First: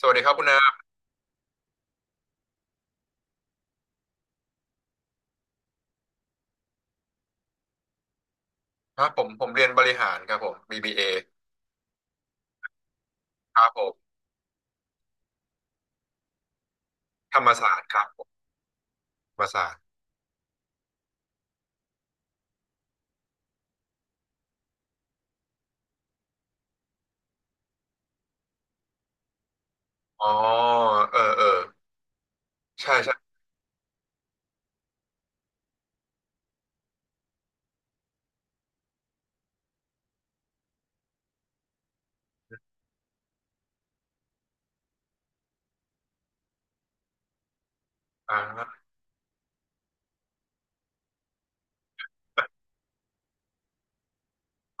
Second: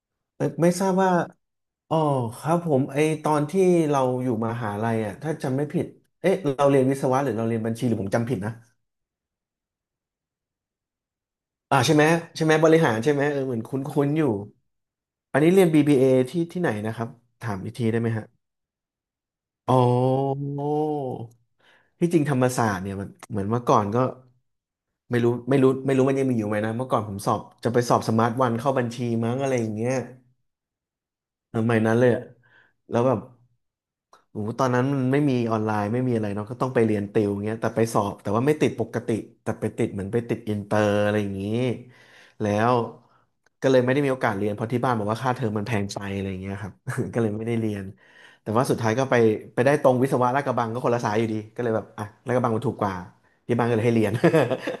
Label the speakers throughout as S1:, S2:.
S1: สวัสดีครับคุ
S2: ไม่
S1: ณ
S2: ไม่
S1: นา
S2: ทราบว่าอ๋อครับผมไอตอนที่เราอยู่มหาลัยอ่ะถ้าจำไม่ผิดเอ๊ะเราเรียนวิศวะหรือเราเรียนบัญชีหรือผมจำผิดนะ
S1: ครับผมเรียนบริหารครับผม BBA
S2: อ่าใช่ไหมใช่ไหม บริหารใช่ไหมเออเห
S1: ค
S2: มือน
S1: รั
S2: ค
S1: บผม
S2: ุ้นๆอยู่อันนี้เรียน BBA ที่ที่ไหนนะครับ
S1: ธรรม
S2: ถามอี
S1: ศา
S2: ก
S1: สต
S2: ที
S1: ร์ค
S2: ได้
S1: รับ
S2: ไหม
S1: ผ
S2: ฮะ
S1: มธรรมศาส
S2: อ๋อ
S1: ตร์
S2: ที่จริงธรรมศาสตร์เนี่ยมันเหมือนเมื่อก่อนก็ไม่รู้มันยังมีอยู่ไหมนะ เมื่อก่อนผมสอบจะไปสอบสมาร์ทวันเข้าบัญชีมั้งอะไรอย่างเงี้ย
S1: อ๋อเออเออ
S2: เออไม่นั้นเลยอะ
S1: ใช่
S2: แล้วแบ
S1: ใช่
S2: บ โอ้โหตอนนั้นมันไม่มีออนไลน์ไม่มีอะไรเนาะก็ต้องไปเรียนติวเงี้ยแต่ไปสอบแต่ว่าไม่ติดปกติแต่ไปติดเหมือนไปติดอินเตอร์อะไรอย่างนี้แล้วก็เลยไม่ได้มีโอกาสเรียนเพราะที่บ้านบอกว่าค่าเทอมมันแพงไปอะไรอย่างเงี้ยครับ ก็เลยไม่ได้เรียน
S1: อ่
S2: แต่ว่าสุด
S1: า
S2: ท้ายก็ไปไปได้ตรงวิศวะลาดกระบังก็คนละสายอยู่ดีก็เลยแบบอ่ะลาดกระบังมันถูกกว่าที่บ้านก็เลยให้เรียน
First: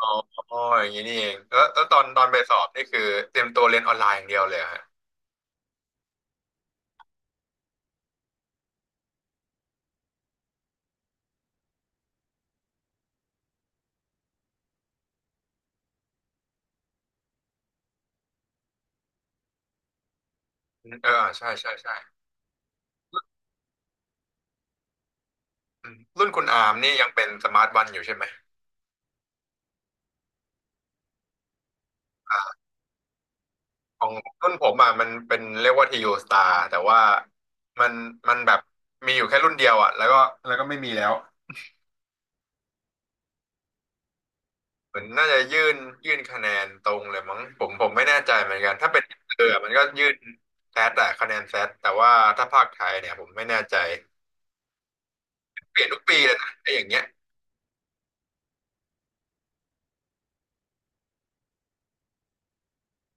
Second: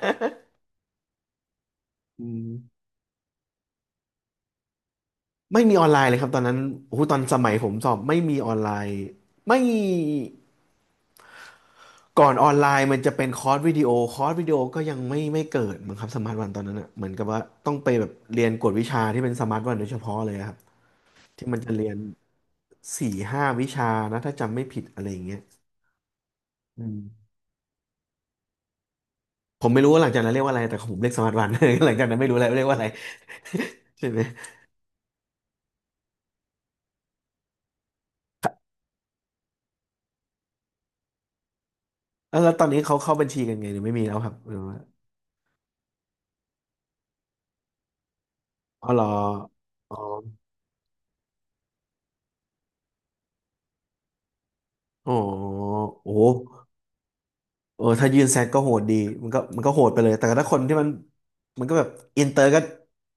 S1: อ๋อ อ๋ออย่างนี้นี่เองแล้วตอ
S2: อื
S1: นไปสอบนี่
S2: ม
S1: คือเตรียมตัวเรียนออนไลน์อย่างเดียวเลยเหรอฮะ
S2: ไม่มีออนไลน์เลยครับตอนนั้นโอ้โหตอนสมัยผมสอบไม่มีออนไลน์ไม่ ก่อนออนไลน์มันจะเป็นคอร์สวิดีโอคอร์สวิดีโอก็ยังไม่เกิดมั้งครับสมาร์ทวันตอนนั้นอ่ะเหมือนกับว่าต้องไปแบบเรียนกวดวิชาที่เป็นสมาร์ทวันโดยเฉพาะเลยอะครับ
S1: อืมเออใช่
S2: ที่มัน
S1: ใช่
S2: จะเรี
S1: ใช่
S2: ยนสี่ห้าวิชานะถ้าจำไม่ผิดอะไรอย่างเงี้ย
S1: อืมรุ่นคุณอาร์ม
S2: อื
S1: นี่ยังเป็
S2: ม
S1: นสมาร์ทวันอยู่ใช่ไหม
S2: ผมไม่รู้ว่าหลังจากนั้นเรียกว่าอะไรแต่ของผมเรียกสมาร์ทวัน หลังจากนั้นไม่รู้แล้วเรียกว่าอะไร
S1: ขอ
S2: ใช่
S1: ง
S2: ไหม
S1: รุ่นผมอ่ะมันเป็นเรียกว่าทีโอสตาร์แต่ว่ามันมันแบบมีอยู่แค่รุ่นเดียวอ่ะแล้วก็แล้วก็ไม่มีแล้ว
S2: แล้วตอนนี้เขาเข้าบัญชีกันไงหรือไม่มีแล้วครับหรือว่า
S1: เหมือนน่าจะยื่นคะแนนตรงเลยมั้งผมไม่แน่ใจเหมือนกัน
S2: อ๋
S1: ถ้า
S2: อ
S1: เป็
S2: เหร
S1: น
S2: อ
S1: เออมันก็
S2: อ๋อ
S1: ยื่นแซดอะคะแนนแซดแต่ว่าถ้าภาคไทยเนี่ยผมไม่แน่ใจ
S2: อ๋อ
S1: เปลี่ยนทุก
S2: โอ้
S1: ปีเลยนะ
S2: โห
S1: ไอ้อย่างเงี้ย
S2: เออถ้ายื่นแซดก็โหดดีมันก็โหดไปเลยแต่ถ้าคนที่มันมันก็แบบอินเตอร์ก็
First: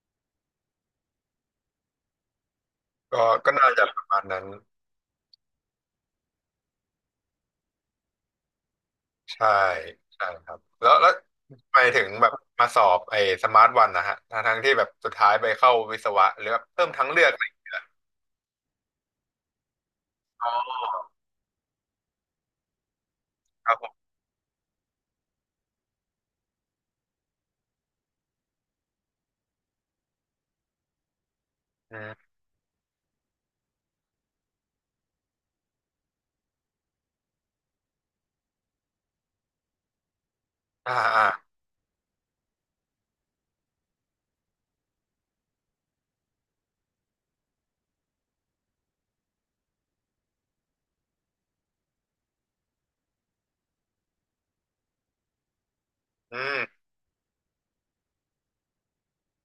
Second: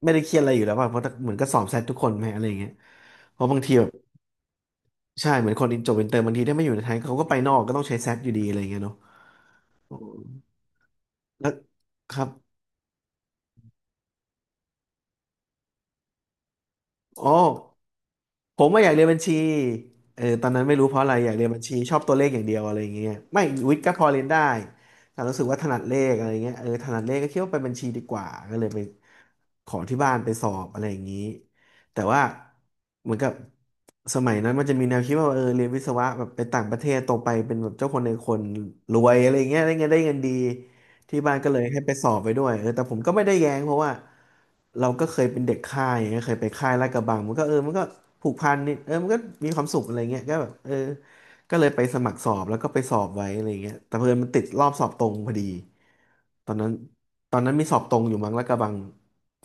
S2: ไม่ได้เครียดอะไรอยู่แล้วป่ะเพราะเหมือนก็สอบแซดทุกคนไหมอะไรอย่างเงี้ย
S1: ก็
S2: เพราะ
S1: ก็
S2: บาง
S1: น่า
S2: ที
S1: จะ
S2: แบบ
S1: ประมาณนั้น
S2: ใช่เหมือนคนจบอินเตอร์บางทีถ้าไม่อยู่ในไทยเขาก็ไปนอกก็ต้องใช้แซดอยู่ดีอะไรอย่างเงี้ยเนาะ
S1: ใช่ใช่ครับแล้ว
S2: แล้ว
S1: ทำไมถึง
S2: ครั
S1: แบ
S2: บ
S1: บมาสอบไอ้สมาร์ทวันนะฮะทั้งที่แบบสุดท้ายไปเข้าวิศวะหรือแบบเพิ่มทั้งเลือ
S2: อ๋อ
S1: กอะไร
S2: ผมว่าอยากเรียนบัญชีเออต
S1: อ๋
S2: อ
S1: อ
S2: นนั้นไม่รู้เพราะอะไรอยากเรียนบัญชีชอบตัวเลขอย่างเดียวอะไรอย่างเงี้ยไม่
S1: ครั
S2: วิ
S1: บ
S2: ท
S1: ผ
S2: ย์ก็พ
S1: ม
S2: อเรียนได้แต่รู้สึกว่าถนัดเลขอะไรเงี้ยเออถนัดเลขก็คิดว่าไปบัญชีดีกว่าก็เลยไปขอที่บ้านไปสอบอะไรอย่างนี้
S1: อื
S2: แต่ว่า
S1: ม
S2: เหมือนกับสมัยนั้นมันจะมีแนวคิดว่าเออเรียนวิศวะแบบไปต่างประเทศโตไปเป็นแบบเจ้าคนในคนรวยอะไรเงี้ยได้เงินดี
S1: อ่า
S2: ที่
S1: อ่า
S2: บ้านก็เลยให้ไปสอบไปด้วยเออแต่ผมก็ไม่ได้แย้งเพราะว่าเราก็เคยเป็นเด็กค่ายอย่างเงี้ยเคยไปค่ายลาดกระบังมันก็เออมันก็ผูกพันนิดเออมันก็มีความสุขอะไรเงี้ยก็แบบเออ ก็เลยไปสมัครสอบแล้วก็ไปสอบไว้อะไรเงี้ยแต่เพื่อนมันติดรอบสอบตรงพอดี
S1: อื
S2: ตอนนั้น
S1: ม
S2: ตอนนั้นมีสอบตรงอยู่มั้งแล้วกระบัง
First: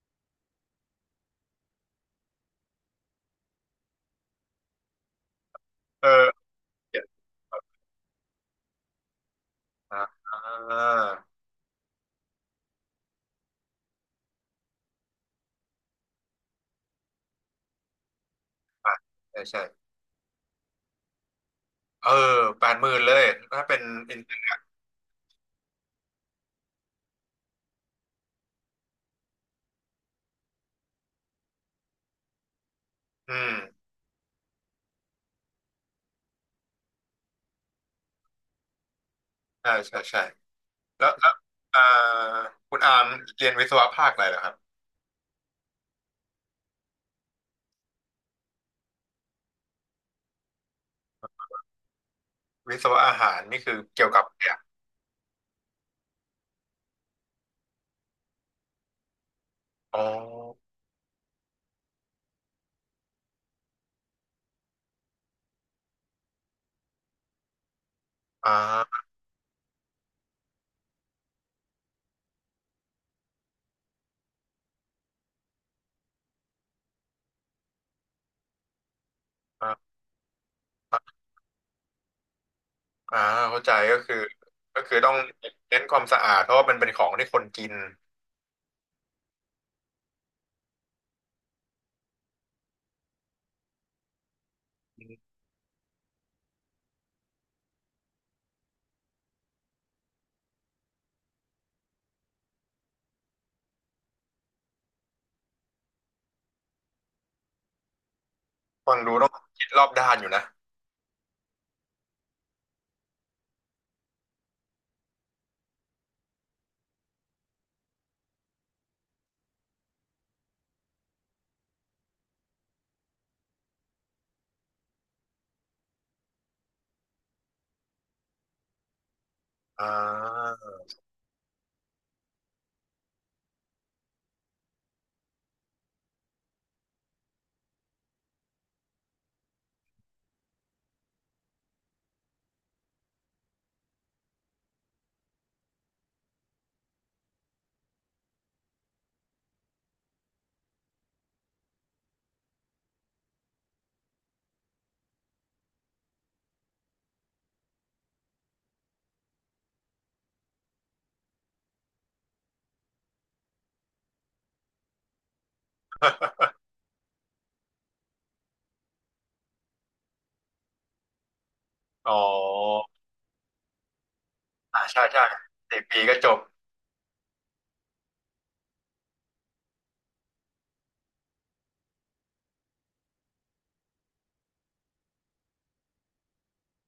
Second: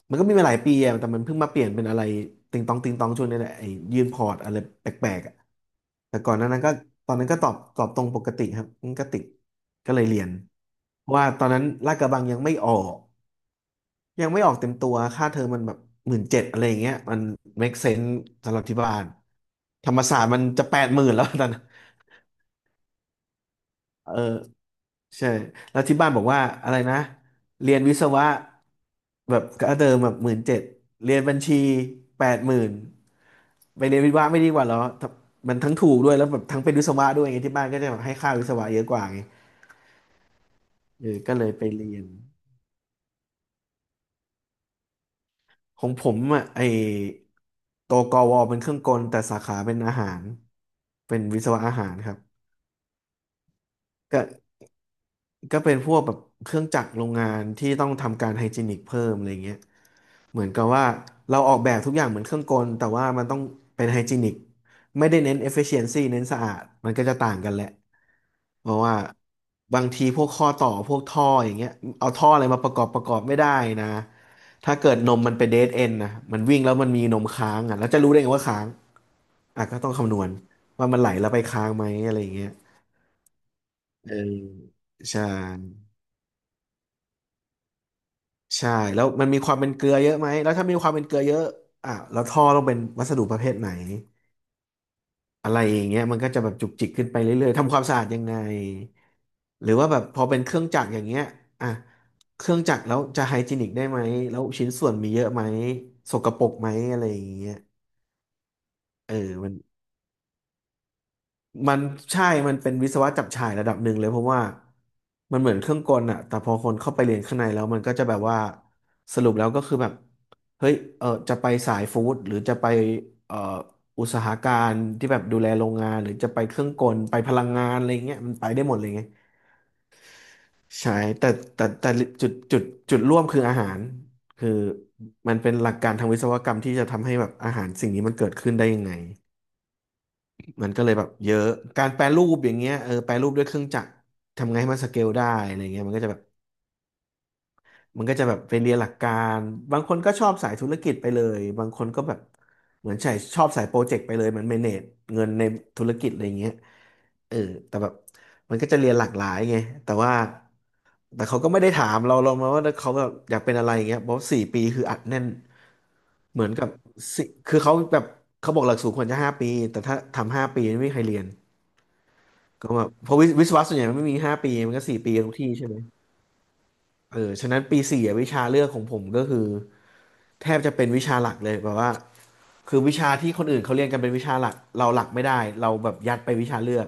S2: มันก็มีมาหลายปีอะแต่มันเพิ่งมาเปลี่ยนเป็นอะไรติงตองติงตองช่วงนี้แหละไอ้ยื่นพอร์ตอะไรแปลกๆอะแต่ก่อนห
S1: เออ
S2: นานั้นก็ตอนนั้นก็ตอบตรงปกติครับมันก็ติดก็เล
S1: อ่า
S2: ยเรียน
S1: อ่า
S2: เพราะว่าตอนนั้นลาดกระบังยังไม่ออกยังไม่ออกเต็มตัวค่าเทอมมันแบบหมื่นเจ็ดอะไรอย่างเงี้ยมัน make sense สำหรับที่บ้า
S1: อ่ะ
S2: น
S1: ใช่ใช่
S2: ธรรมศาสตร์มันจะแปดหมื่นแล้ว ตอนนั้น
S1: เออแปดหมื่นเลยถ้าเป็น
S2: เออ
S1: อิน
S2: ใช่แล้วที่บ้านบอกว่าอะไรนะเรียนวิศวะแบบก็เดิมแบบหมื่นเจ็ดเรียนบัญชีแปดหมื่น
S1: อืม
S2: ไปเรียนวิศวะไม่ดีกว่าเหรอถ้ามันทั้งถูกด้วยแล้วแบบทั้งเป็นวิศวะด้วยไงที่บ้านก็จะแบบให้ค่าวิศวะเยอะกว่าไง
S1: ใช่ใช่ใช่
S2: เอ
S1: แล้ว
S2: อ
S1: แล้
S2: ก็
S1: ว
S2: เลยไป
S1: อ่า
S2: เรียน
S1: คุณอามเรียนวิศวะภาคอะไรเหรอครับ
S2: ของผมอ่ะไอตัวกวเป็นเครื่องกลแต่สาขาเป็นอาหารเป็นวิศวะอาหารครับ
S1: วิศวะอาหารนี่คือเกี่ยวกั
S2: ก็
S1: บเนี่ย
S2: ก็เป็นพวกแบบเครื่องจักรโรงงานที่ต้องทำการไฮจีนิกเพิ่มอะไรเงี้ย
S1: อ๋อ
S2: เหมือนกับว่าเราออกแบบทุกอย่างเหมือนเครื่องกลแต่ว่ามันต้องเป็นไฮจีนิกไม่ได้เน้น efficiency เน้นสะอาดมันก็จะต่างกันแหละ
S1: อ่
S2: เพราะว่า
S1: า
S2: บางทีพวกข้อต่อพวกท่ออย่างเงี้ยเอาท่ออะไรมาประกอบไม่ได้นะถ้าเกิดนมมันเป็นเดดเอนนะมันวิ่งแล้วมันมีนมค้างอ่ะแล้วจะรู้ได้ไงว่าค้างอ่ะก็ต้อ
S1: อ่า
S2: งคำนวณว่ามันไหลแล้วไปค้างไหมอะไรอย่างเงี้ย
S1: อ่าเข้าใจก็
S2: เออ
S1: คือก็คือต้อง
S2: ใช่
S1: เน้นความสะอาดเพราะว่ามันเป็นของที่คนกิน
S2: ใช่แล้วมันมีความเป็นเกลือเยอะไหมแล้วถ้ามีความเป็นเกลือเยอะอ่ะแล้วท่อต้องเป็นวัสดุประเภทไหนอะไรอย่างเงี้ยมันก็จะแบบจุกจิกขึ้นไปเรื่อยๆทำความสะอาดยังไงหรือว่าแบบพอเป็นเครื่องจักรอย่างเงี้ยอ่ะเครื่องจักรแล้วจะไฮจีนิกได้ไหมแล้วชิ้นส่วนมีเยอะไหมสกปรกไหมอะไรอย่างเงี้ย
S1: ฟัง
S2: เอ
S1: ดู
S2: อ
S1: ต้อง
S2: มัน
S1: คิดรอบด้านอยู่นะ
S2: มันใช่มันเป็นวิศวะจับฉ่ายระดับหนึ่งเลยเพราะว่ามันเหมือนเครื่องกลอะแต่พอคนเข้าไปเรียนข้างในแล้วมันก็จะแบบว่าสรุปแล้วก็คือแบบเฮ้ยเออจะไปสายฟู้ดหรือจะไปเอ่ออุตสาหการที่แบบดูแลโรงงานหรือจะไปเครื่องกลไปพลังงานอะไรเงี้ยมันไปได้หมดเลยไง
S1: อ่า
S2: ใช่แต่แต่จุดจุดจุดร่วมคืออาหารคือมันเป็นหลักการทางวิศวกรรมที่จะทำให้แบบอาหารสิ่งนี้มันเกิดขึ้นได้ยังไง มันก็เลยแบบเยอะการแปรรูปอย่างเงี้ยเออแปรรูปด้วยเครื่องจักรทำไงให้มันสเกลได้อะไรเงี้ยมันก็จะแบบมันก็จะแบบไปเรียนหลักการบางคนก็ชอบสายธุรกิจไปเลยบางคนก็แบบเหมือนใช่ชอบสายโปรเจกต์ไปเลยเหมันเมเนจเงินในธุรกิจอะไรเงี้ยเออแต่แบบมันก็จะเรียนหลากหลายไงแต่ว่าแต่เขาก็ไม่ได้ถามเรามาว่าเขาแบบอยากเป็นอะไรอย่างเงี้ยเพราะสี่ปีคืออัดแน่นเหมือนกับสิคือเขาแบบเขาบอกหลักสูตรควรจะห้าปีแต่ถ้าทำห้าปีไม่มีใครเรียน
S1: อ๋
S2: ก็
S1: อ
S2: แบบเพราะวิศวะส่วนใหญ่มันไม่มีห้าปีมัน
S1: อ่า
S2: ก็สี่
S1: ใช่
S2: ปีกั
S1: ใช่
S2: นทุกที่ใช่ไหม
S1: สี่ปีก็จบ
S2: เออฉะนั้นปีสี่อะวิชาเลือกของผมก็คือแทบจะเป็นวิชาหลักเลยแบบว่าคือวิชาที่คนอื่นเขาเรียนกันเป็นวิชาหลักเราหลักไม่ได้เราแบบยัดไปวิชาเลือก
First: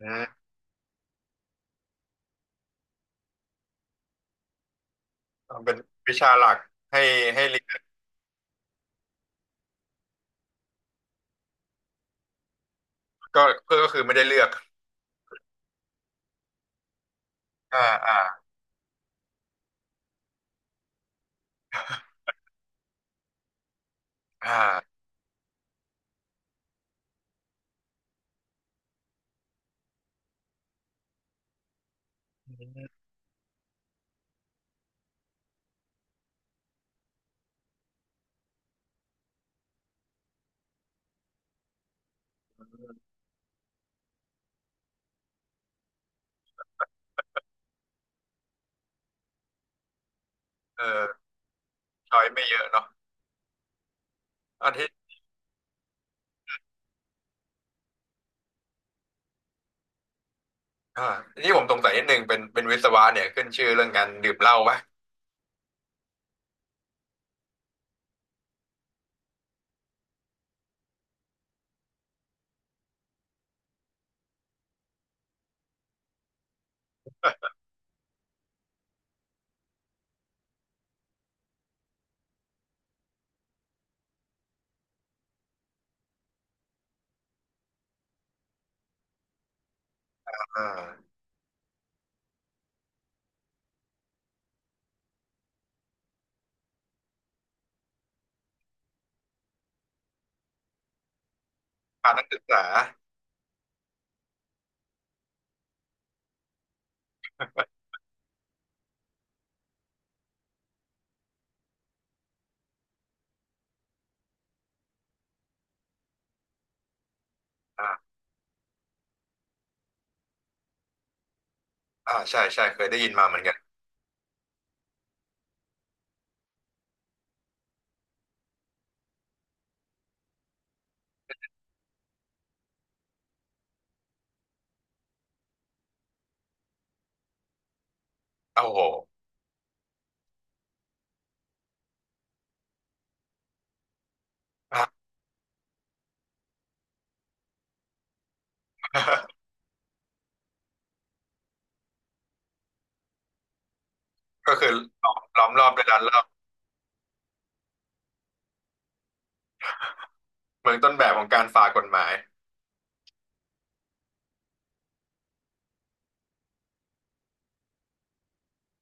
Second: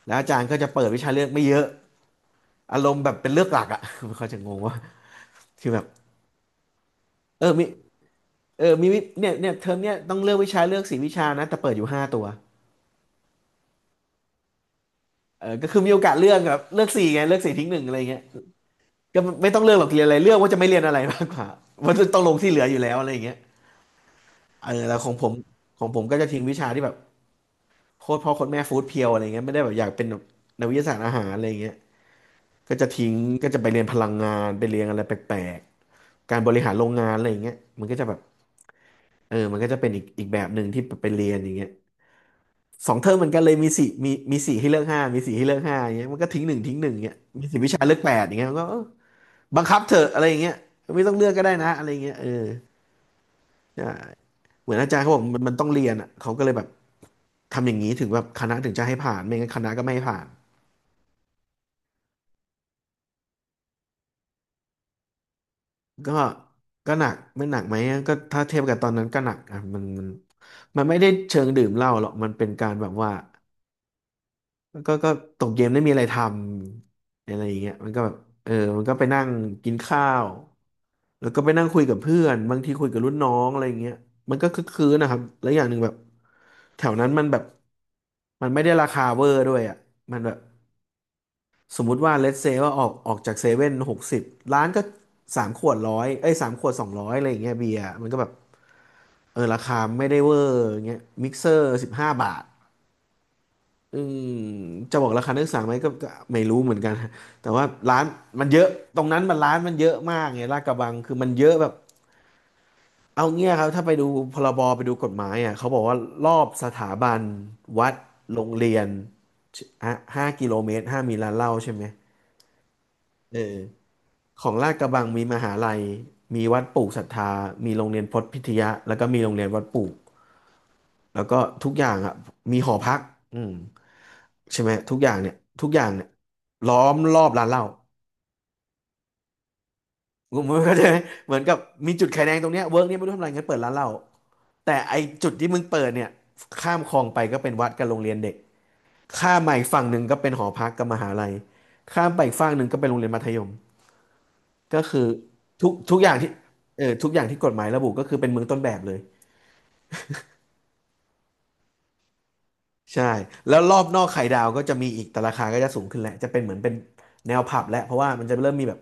S1: อื
S2: แล้วอา
S1: ม
S2: จารย์ก็จะเปิดวิชาเลือกไม่เยอะอารมณ์แบบเป็นเลือกหลักอ่ะ เขาจะงงว่าคือ
S1: เป็น
S2: แบบ
S1: วิชาหลักให้
S2: เออ
S1: เรี
S2: มี
S1: ยน
S2: มีวิเนี่ยเนี่ยเทอมเนี่ยต้องเลือกวิชาเลือกสี่วิชานะแต่เปิดอยู่ห้าตัว
S1: ก็เพื่อก็คือไม่ได้เลือก
S2: เออก็คือมีโอกาสเลือกแบบเลือกสี่ไงเลือกสี่ทิ้งห
S1: อ่า
S2: นึ่งอะไร
S1: อ่า
S2: เงี้ย ก็ไม่ต้องเลือกหรอกเรียนอะไรเลือกว่าจะไม่เรียนอะไรมากกว่า มันต้องลงที่เหลืออยู่แล้วอะไรอย่างเงี้ย
S1: อ่
S2: เออแล้
S1: า
S2: วของผมก็จะทิ้งวิชาที่แบบโคตรพ่อโคตรแม่ฟู้ดเพียวอะไรเงี้ยไม่ได้แบบอยากเป็นแบบนักวิทยาศาสตร์อาหารอะไรเงี้ย
S1: อื
S2: ก็จะ
S1: ม
S2: ทิ้งก็จะไปเรียนพลังงานไปเรียนอะไรแปลกๆการบริหารโรงงานอะไรเงี้ยมันก็จะแบบเออมันก็จะเป็นอีกแบบหนึ่งที่ไปเรียนอย่างเงี้ย2 เทอมเหมือนกันเลยมีสี่ให้เลือกห้ามีสี่ให้เลือกห้าอย่างเงี้ยมันก็ทิ้งหนึ่งทิ้งหนึ่งเงี้ยมีสี่วิชาเลือกแปดอย่างเงี้ยมันก็เออบังคับเถอะอะไรอย่างเงี้ย
S1: เอ
S2: ไม่
S1: อ
S2: ต้องเลือกก็ได้นะอะไรอย่างเงี้
S1: ช
S2: ย
S1: อ
S2: เอ
S1: ย
S2: อ
S1: ไม่เยอะเนาะ
S2: ใช่
S1: อั
S2: เห
S1: น
S2: มือนอาจารย์
S1: ที่
S2: เขาบอกมันต้องเรียนอ่ะเขาก็เลยแบบทำอย่างนี้ถึงแบบคณะถึงจะให้ผ่านไม่งั้นคณะก็ไม่ให้ผ่าน
S1: อ่าที่ผมสงสัยนิดนึงเป็นวิศวะเนี่ยขึ้นชื่อเรื่องการดื่มเหล้าปะ
S2: ก็ก็หนักไม่หนักไหมก็ถ้าเทียบกับตอนนั้นก็หนักอ่ะมันไม่ได้เชิงดื่มเหล้าหรอกมันเป็นการแบบว่าก็ตกเย็นไม่มีอะไรทำอะไรอย่างเงี้ยมันก็แบบเออมันก็ไปนั่งกินข้าวแล้วก็ไปนั่งคุยกับเพื่อนบางทีคุยกับรุ่นน้องอะไรอย่างเงี้ยมันก็คึกคืนนะครับแล้วอย่างหนึ่งแบบแถวนั้นมันแบบมันไม่ได้ราคาเวอร์ด้วยอ่ะมันแบบ
S1: อ่า
S2: สมมุติว่าเล s เซว่าออกจากเซเว่น60ร้านก็สามขวดร้อยเอ้ยสามขวด200อะไรอย่างเงี้ยเบียร์มันก็แบบเออราคาไม่ได้เวอร์อย่างเงี้ยมิกเซอร์สิบห้า
S1: พานัก
S2: บา
S1: ศึก
S2: ท
S1: ษา
S2: อืมจะบอกราคานักศึกษาไหมก็ไม่รู้เหมือนกัน แต่ว่าร้านมันเยอะตรงนั้นมันร้านมันเยอะมากไงลาดกระบังคือมันเยอะแบบเอาเงี้ยครับถ้าไปดูพรบไปดูกฎหมายอ่ะเขาบอกว่ารอบสถาบันวัด
S1: อ่า
S2: โรงเรียนห้ากิโลเมตรห้ามมีร้านเหล้าใช่ไหม
S1: อ่าใช่ใช่เคยได้ยินมาเหมื
S2: เอ
S1: อนกัน
S2: อ ของลาดกระบังมีมหาลัยมีวัดปลูกศรัทธา มีโรงเรียนพจน์พิทยะแล้วก็มีโรงเรียนวัดปลูกแล้วก็ทุกอย่างอ่ะมีหอพักอืมใช่ไหมทุกอย่างเนี่ยทุกอย่างเนี่ยล้อมรอบร้านเหล้า
S1: โอ้โห
S2: คมณเข้าใจไหมเหมือนกับมีจุดไข่แดงตรงเนี้ยเวิร์กเนี้ยไม่รู้ทำอะไรงั้นเปิดร้านเหล้า แต่
S1: อ่า
S2: ไอจุดที่มึงเปิดเนี่ยข้ามคลองไปก็เป็นวัดกับโรงเรียนเด็กข้าม มาอีกฝั่งหนึ่งก็เป็นหอพักกับมหาลัยข้ามไปอีกฝั่งหนึ่งก็เป็นโรงเรียนมัธยม
S1: ก็คือ
S2: ก็คือ
S1: ล้อมรอ
S2: ทุ
S1: บ
S2: ก
S1: ด้วย
S2: ทุ
S1: ร้า
S2: ก
S1: น
S2: อ
S1: เห
S2: ย่าง
S1: ล้า
S2: ที่เออทุกอย่างที่กฎหมายระบุก็คือเป็นเมืองต้นแบบเลย
S1: เมืองต้นแบบของการฝ่ากฎหมาย
S2: ใช่แล้วรอบนอกไข่ดาวก็จะมีอีกแต่ราคาก็จะสูงขึ้นแหละจะเป็นเหมือนเป็นแนวผับแหละเพราะว่ามันจะเริ่มมีแบบ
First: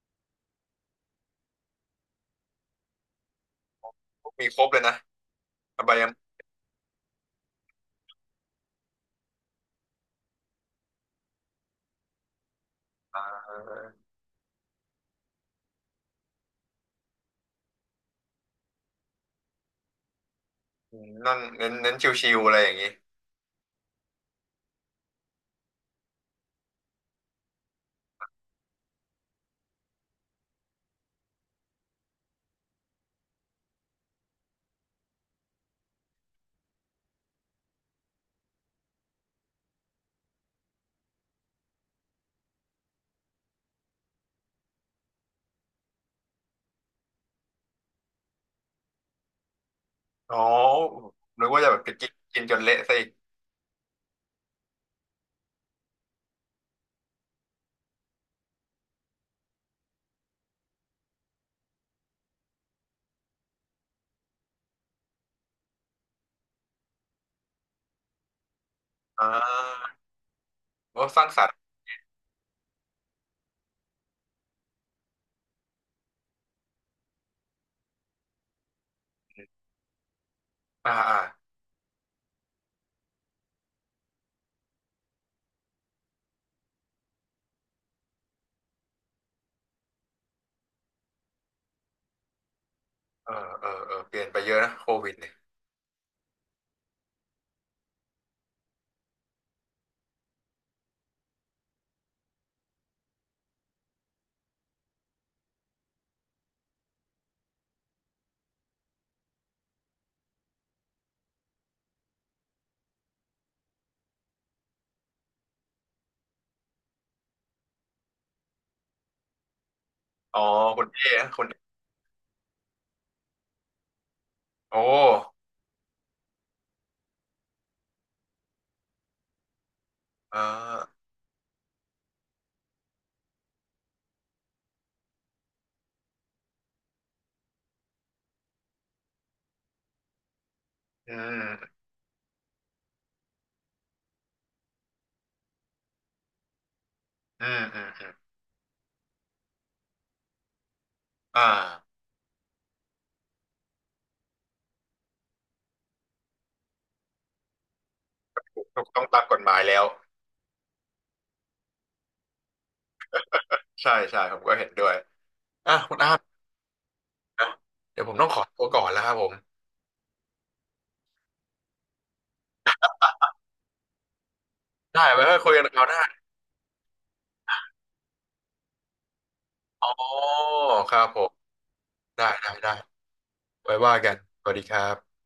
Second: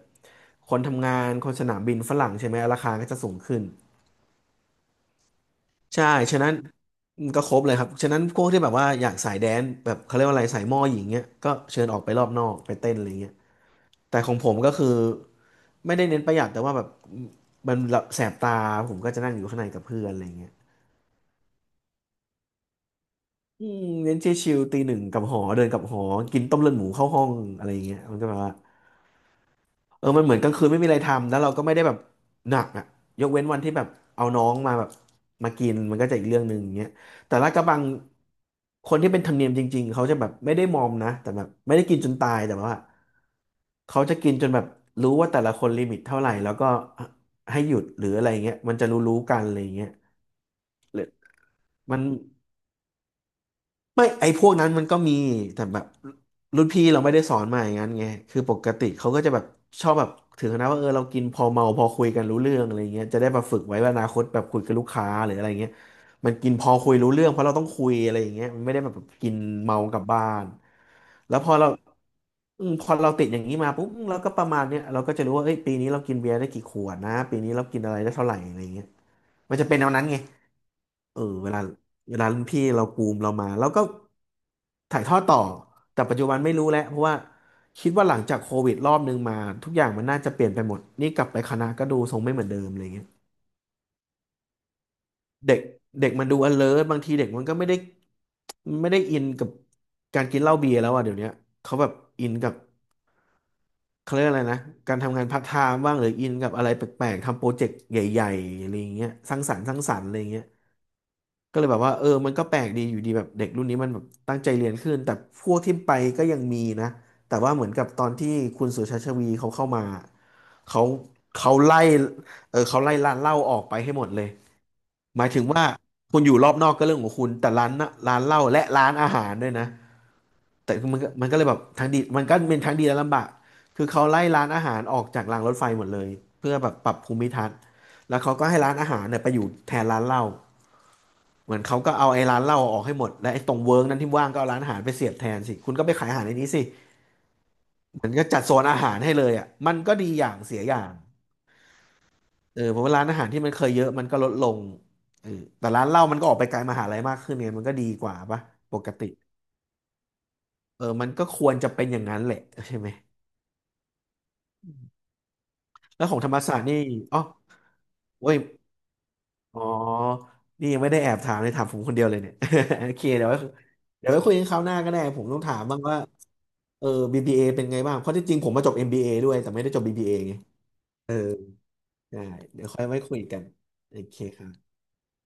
S2: คนทำงานคนสนามบินฝรั่งใช่ไหมราคาก็จะสูงขึ้น
S1: มีครบเลยนะอบาย
S2: ใช่
S1: มุข
S2: ฉะนั้นก็ครบเลยครับฉะนั้นพวกที่แบบว่าอยากสายแดนซ์แบบเขาเรียกว่าอะไรสายหม้อหญิงเงี้ยก็เชิญออกไปรอบนอกไปเต้นอะไรเงี้ย
S1: เออ
S2: แต่ของผมก็คือไม่ได้เน้นประหยัดแต่ว่าแบบมันแบบแสบตาผมก็จะนั่งอยู่ข้างในกับเพื่อนอะไรเงี้ย
S1: นั่งเน้นชิวๆอะไรอย่างนี้
S2: อืมเน้นชิลๆตีหนึ่งกลับหอเดินกลับหอกินต้มเลือดหมูเข้าห้องอะไรอย่างเงี้ยมันก็แบบว่าเออมันเหมือนกลางคืนไม่มีอะไรทำแล้วเราก็ไม่ได้แบบหนักอ่ะยกเว้นวันที่แบบเอาน้องมาแบบมากินมันก็จะอีกเรื่องหนึ่งอย่างเงี้ยแต่ลาดกระบังคนที่เป็นธรรมเนียมจริงๆเขาจะแบบไม่ได้มอมนะแต่แบบไม่ได้กินจนตายแต่ว่าเขาจะกินจนแบบรู้ว่าแต่ละคนลิมิตเท่าไหร่แล้วก็ให้หยุดหรืออะไรเงี้ยมันจะรู้ๆกันอะไรเงี้ย
S1: อ๋อ
S2: หรือ
S1: นึกว่าจะแบบไป
S2: มัน
S1: กินกินจนเละซะอีก
S2: ไม่ไอ้พวกนั้นมันก็มีแต่แบบรุ่นพี่เราไม่ได้สอนมาอย่างนั้นไงคือปกติเขาก็จะแบบชอบแบบถึงขนาดว่าเออเรากินพอเมาพอคุยกันรู้เรื่องอะไรเงี้ยจะได้มาฝึกไว้ว่าอนาคตแบบคุยกับลูกค้าหรืออะไรเงี้ยมันกินพอคุยรู้เรื่องเพราะเราต้องคุยอะไรอย่างเงี้ยมันไม่ได้แบบ
S1: อ่
S2: กินเมา
S1: า
S2: กลับบ้าน
S1: โอ้สร้าง
S2: แล้
S1: ส
S2: ว
S1: ร
S2: พ
S1: ร
S2: อ
S1: ค์
S2: เราพอเราติดอย่างนี้มาปุ๊บเราก็ประมาณเนี้ยเราก็จะรู้ว่าเอ้ยปีนี้เรากินเบียร์ได้กี่ขวดนะปีนี้เรากินอะไรได้เท่าไหร่อะไรเงี้ยมันจะเป็นแนวนั้นไง
S1: อ่าอ่า
S2: เออเวลารุ่นพี่เราปูมเรามาแล้วก็ถ่ายทอดต่อแต่ปัจจุบันไม่รู้แล้วเพราะว่าคิดว่าหลังจากโควิดรอบนึงมาทุกอย่างมันน่าจะเปลี่ยนไปหมดนี่กลับไปคณะก็ดูทรงไม่เหมือนเดิมอะไรเงี้ย
S1: เออเออเออเปลี่ยนไปเยอะนะโควิดเนี่ย
S2: เด็กเด็กมันดู alert บางทีเด็กมันก็ไม่ได้อินกับการกินเหล้าเบียร์แล้วอ่ะเดี๋ยวเนี้ยเขาแบบอินกับเขาเรียกอะไรนะการทำงานพาร์ทไทม์บ้างหรืออินกับอะไรแปลกๆทำโปรเจกต์ใหญ่ๆอะไรอย่างเงี้ยสร้างสรรค์อะไรอย่างเงี้ย ก็เลยแบบว่าเออมันก็แปลกดีอยู่ดีแบบเด็กรุ่นนี้มันแบบตั้งใจเรียนขึ้นแต่พวกที่ไปก็ยังมีนะแต่ว่าเหมือนกับตอนที่คุณสุชาชวีเขาเข้ามา
S1: อ๋อ
S2: เขา
S1: คุณเอคุณ
S2: เขาไล่เออเขาไล่ร้านเหล้าออกไปให้หมดเลย
S1: โอ้
S2: หมายถึงว่าคุณอยู่รอบนอกก็เรื่องของคุณแต่ร้านน่ะร้านเหล้าและร้านอาหารด้วยนะ
S1: เออ
S2: แต่มันก็เลยแบบทั้งดีมันก็เป็นทั้งดีและลำบากคือเขาไล่ร้านอาหารออกจากรางรถไฟหมดเลยเพื่อแบบปรับภูมิทัศน์แล้วเขาก็ให้ร้านอาหารเนี่ยไปอยู่แทนร้านเหล้า
S1: อื
S2: เหมือน
S1: ม
S2: เขาก็เอาไอ้ร้านเหล้าออกให้หมดและไอ้ตรงเวิร์กนั้นที่ว่างก็เอาร้านอาหารไปเสียบแทนสิคุณก็ไปขายอาหารในนี้สิ
S1: อืมอืมอื
S2: มั
S1: ม
S2: นก็จัดโซนอาหารให้เลยอ่ะมันก็ดีอย่างเสียอย่าง
S1: อ่า
S2: เออเพราะว่าร้านอาหารที่มันเคยเยอะมันก็ลดลงเออแต่ร้านเหล้ามันก็ออกไปไกลมหาลัยมากขึ้นเนี่ยมันก็ดีกว่าปะป
S1: ถูก
S2: ก
S1: ต้อ
S2: ติ
S1: งตามกฎหมายแล้ว
S2: เออมันก็ควรจะเป็นอย่างนั้นแหละใช่ไหม
S1: ใช่ใช่ผมก็เห็นด้วยอ่ะคุณ
S2: แล้ว
S1: อา
S2: ขอ
S1: ร์ต
S2: งธรรมศาสตร์นี่อ๋อ
S1: นะเดี๋ยวผมต้อง
S2: เว้
S1: ข
S2: ย
S1: อตัวก่อนแล้วครับผม
S2: อ๋อ นี่ยังไม่ได้แอบถามเลยถามผมคนเดียวเลยเนี่ย โอเคเดี๋ยวไว้คุยกันคราวหน้าก็ได้
S1: ได้
S2: ผ
S1: ไว้
S2: ม
S1: ค่
S2: ต้
S1: อ
S2: อ
S1: ย
S2: ง
S1: คุย
S2: ถา
S1: กั
S2: ม
S1: นค
S2: บ้าง
S1: ราวห
S2: ว่า
S1: น้า
S2: เออ BBA เอเป็นไงบ้างเพราะที่จริงผมมาจบ MBA ด้วยแต่ไม่ได้จบ
S1: อ๋
S2: BBA ไง
S1: อครับ
S2: เออ
S1: ผม
S2: ได้
S1: ได้ได้
S2: เดี๋ยว
S1: ได้
S2: ค่อยไว้คุยกัน
S1: ไว้ว่า
S2: โอ
S1: กัน
S2: เคค
S1: ส
S2: รั
S1: วั
S2: บ
S1: สดีครับ